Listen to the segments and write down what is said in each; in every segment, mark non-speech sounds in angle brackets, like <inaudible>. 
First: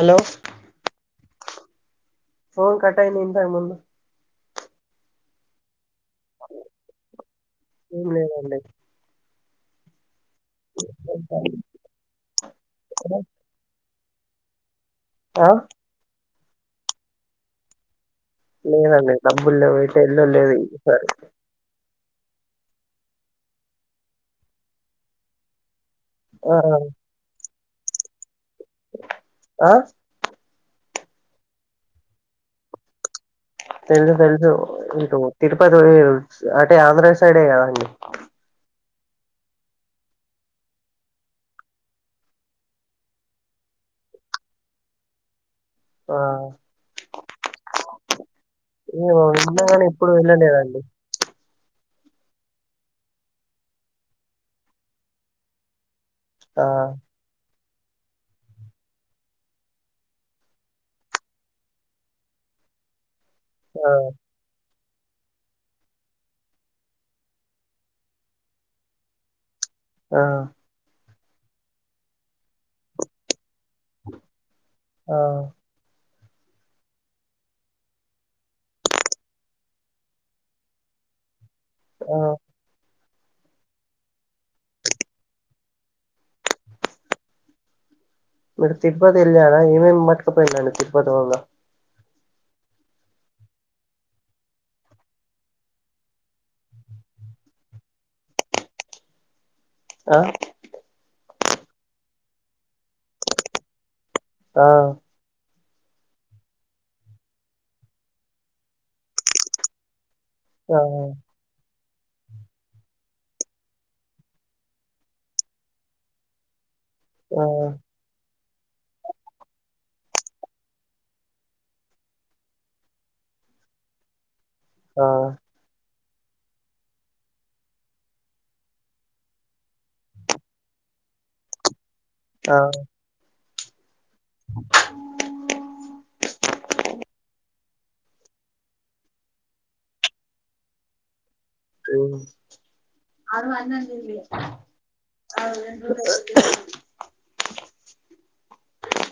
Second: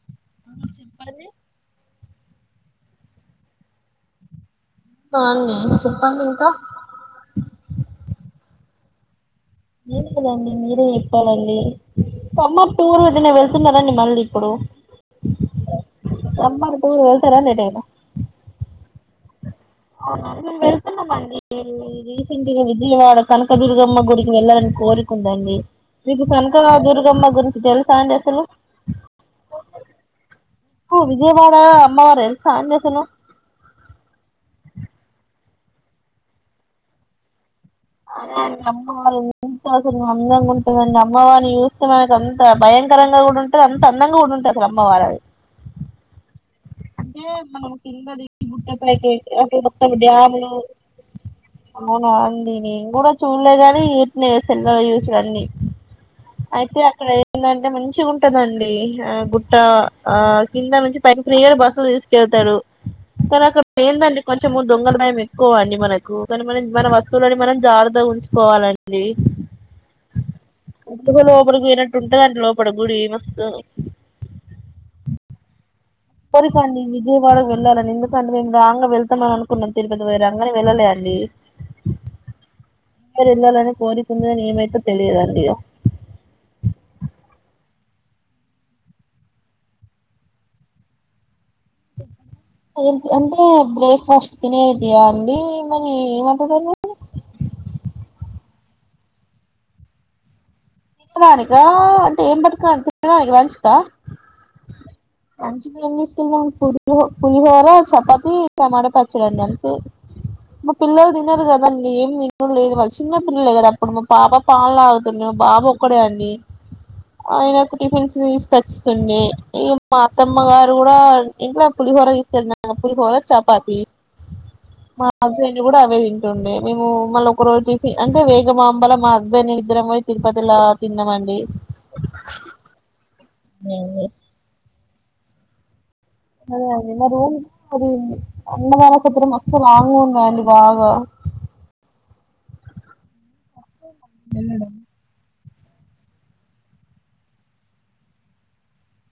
Hello అ చెప్పద phone కటాయిని ఇంతా ముందు కాే చెప్పండి ఇంకా లేదండి ఉ చెండి మీరే చెప్పాలండి ఖమ్మ టూర్ ఎటైనా వెళ్తున్నారండి మళ్ళీ ఇప్పుడు ఆ సమ్మరుకు ఏళ్ళతారా లేటైదా లేదండి దం అవునా మేం వెళ్తున్నమండీ ఈ ఇది ఇంటిగా విజయవాడ కనకదుర్గమ్మ గుడికి వెళ్ళాలని కోరుకుందండి. నీకు కనుక ఆ దుర్గమ్మ గురు జేల సానా చేస్తరు ఆ ఆ విజయవాడ అమ్మవారుఎలుసండి అసలు తెలుసు తెలుసు ఇటు తిరుపతి పోయే రూట్స్ ఆటే ఆంధ్ర సైడే కదండ అందేండి, అమ్మవారిని చూస్తే అసలు అందంగా ఉంటదండీ. అమ్మవారిని చూస్తే మనకు అంత భయంకరంగా కూడా ఉంటది. అంత అందంగా కూడా ఉంటది. అసలు అమ్మవారు అద ఆ అంటే మనం కింద దిపి గుట్టపైకి ఏమో ఎక్ ఒకే విన్నా గాని రాకతము ఎప్పుడు డ్యాములు వెళ్ళలేదండి అవునా అండి నేను కూడా చూడలేగాని ఇట్నా ఏస్తారని యుచరని ఆ అయితే అక్కడ ఎందన్ దా మంచిగుంటదండి. ఆ గుట్ట ఆ కింద నుంచి పై ప్రియలు బస్సులు తీసుకెళ్తారు. కొనక్ అక్కడ ఆ ఏందండి. కొంచమున్ దొంగల భయం ఎక్కువండి. మనకు కానీ మనం మన వస్తువులని మనం జాగ్రత్తగా ఉంచుకోవాలండి. ఆహా లో లోపడికి పోయినట్టుటదంట్ లోపలి గుడి ఇంగా మస్తో ఆ పోరీసండీ. విజయవాడ వెళ్ళాలని ఎందుకంటే, మేమ్ రాంగ వెళ్తామని అనుకున్నాం తిరుపతి పోయి రాంగానే వెళ్ళలేండి. ఆ అందరూ ఏళ్లాలని కోరిక ఉంది. గాని ఏమైతో తెలియదండి. ఇగా మీరు తిరుపతి యేలారా, ఏమేమ్ పట్టుకుపోయిడండి. తిరుపతి పోంగా అదేంట్ అంటే బ్రేక్ ఫాస్ట్ తినేటియండి మరి ఏమంటారు దాని ఆ రానికా అంటే ఏం పట్టురావాలి తినడానికి లంచ్ కా ఆ లంచ్ కి ఏం తీసుకెళ్దాం. పులహో పులిహోర చపాతి టమాటా పచ్చడండి అంతే మా ఆ పిల్లలు తినరు గందండి. ఏం తినడం లేదు వాళ్ళు చిన్న పిల్లలే కదా. అప్పుడు మా పాప పాలు తాగుతుంది. మా బాబు ఒక కోడే అండి ఆ ఆయనకు టిఫిన్స్ తీస్ తచుతుంది. ఇగ్ మా అత్తమ్మ గారు కూడా ఇంట్లో పులిహోర తీసుకెళ్లినా పులిహోర చపాతి. ఆ మా హస్బెండ్ కూడా ఆవేయిన్ తృండే మేము మళ్ళా ఒక రోజుకి జూసి అంటే వేగమాంబల మా హస్బెండ్ మీమీద్దరం బోయి తిరుపతి లా తిన్నమండి. ఆ నీనే అదే అదే మ రూమ్ అది అన్నదాన సత్రం మస్తు లాంగ్ అండి బాగా ఉమ్ అరున్ అన్నం తినలే వెళ్ళడా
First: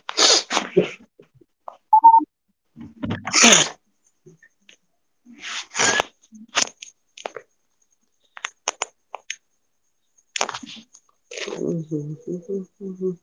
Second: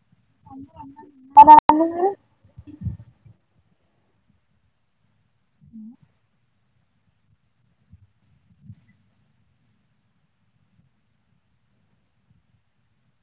<unintelligible> <unintelligible> ఉహూ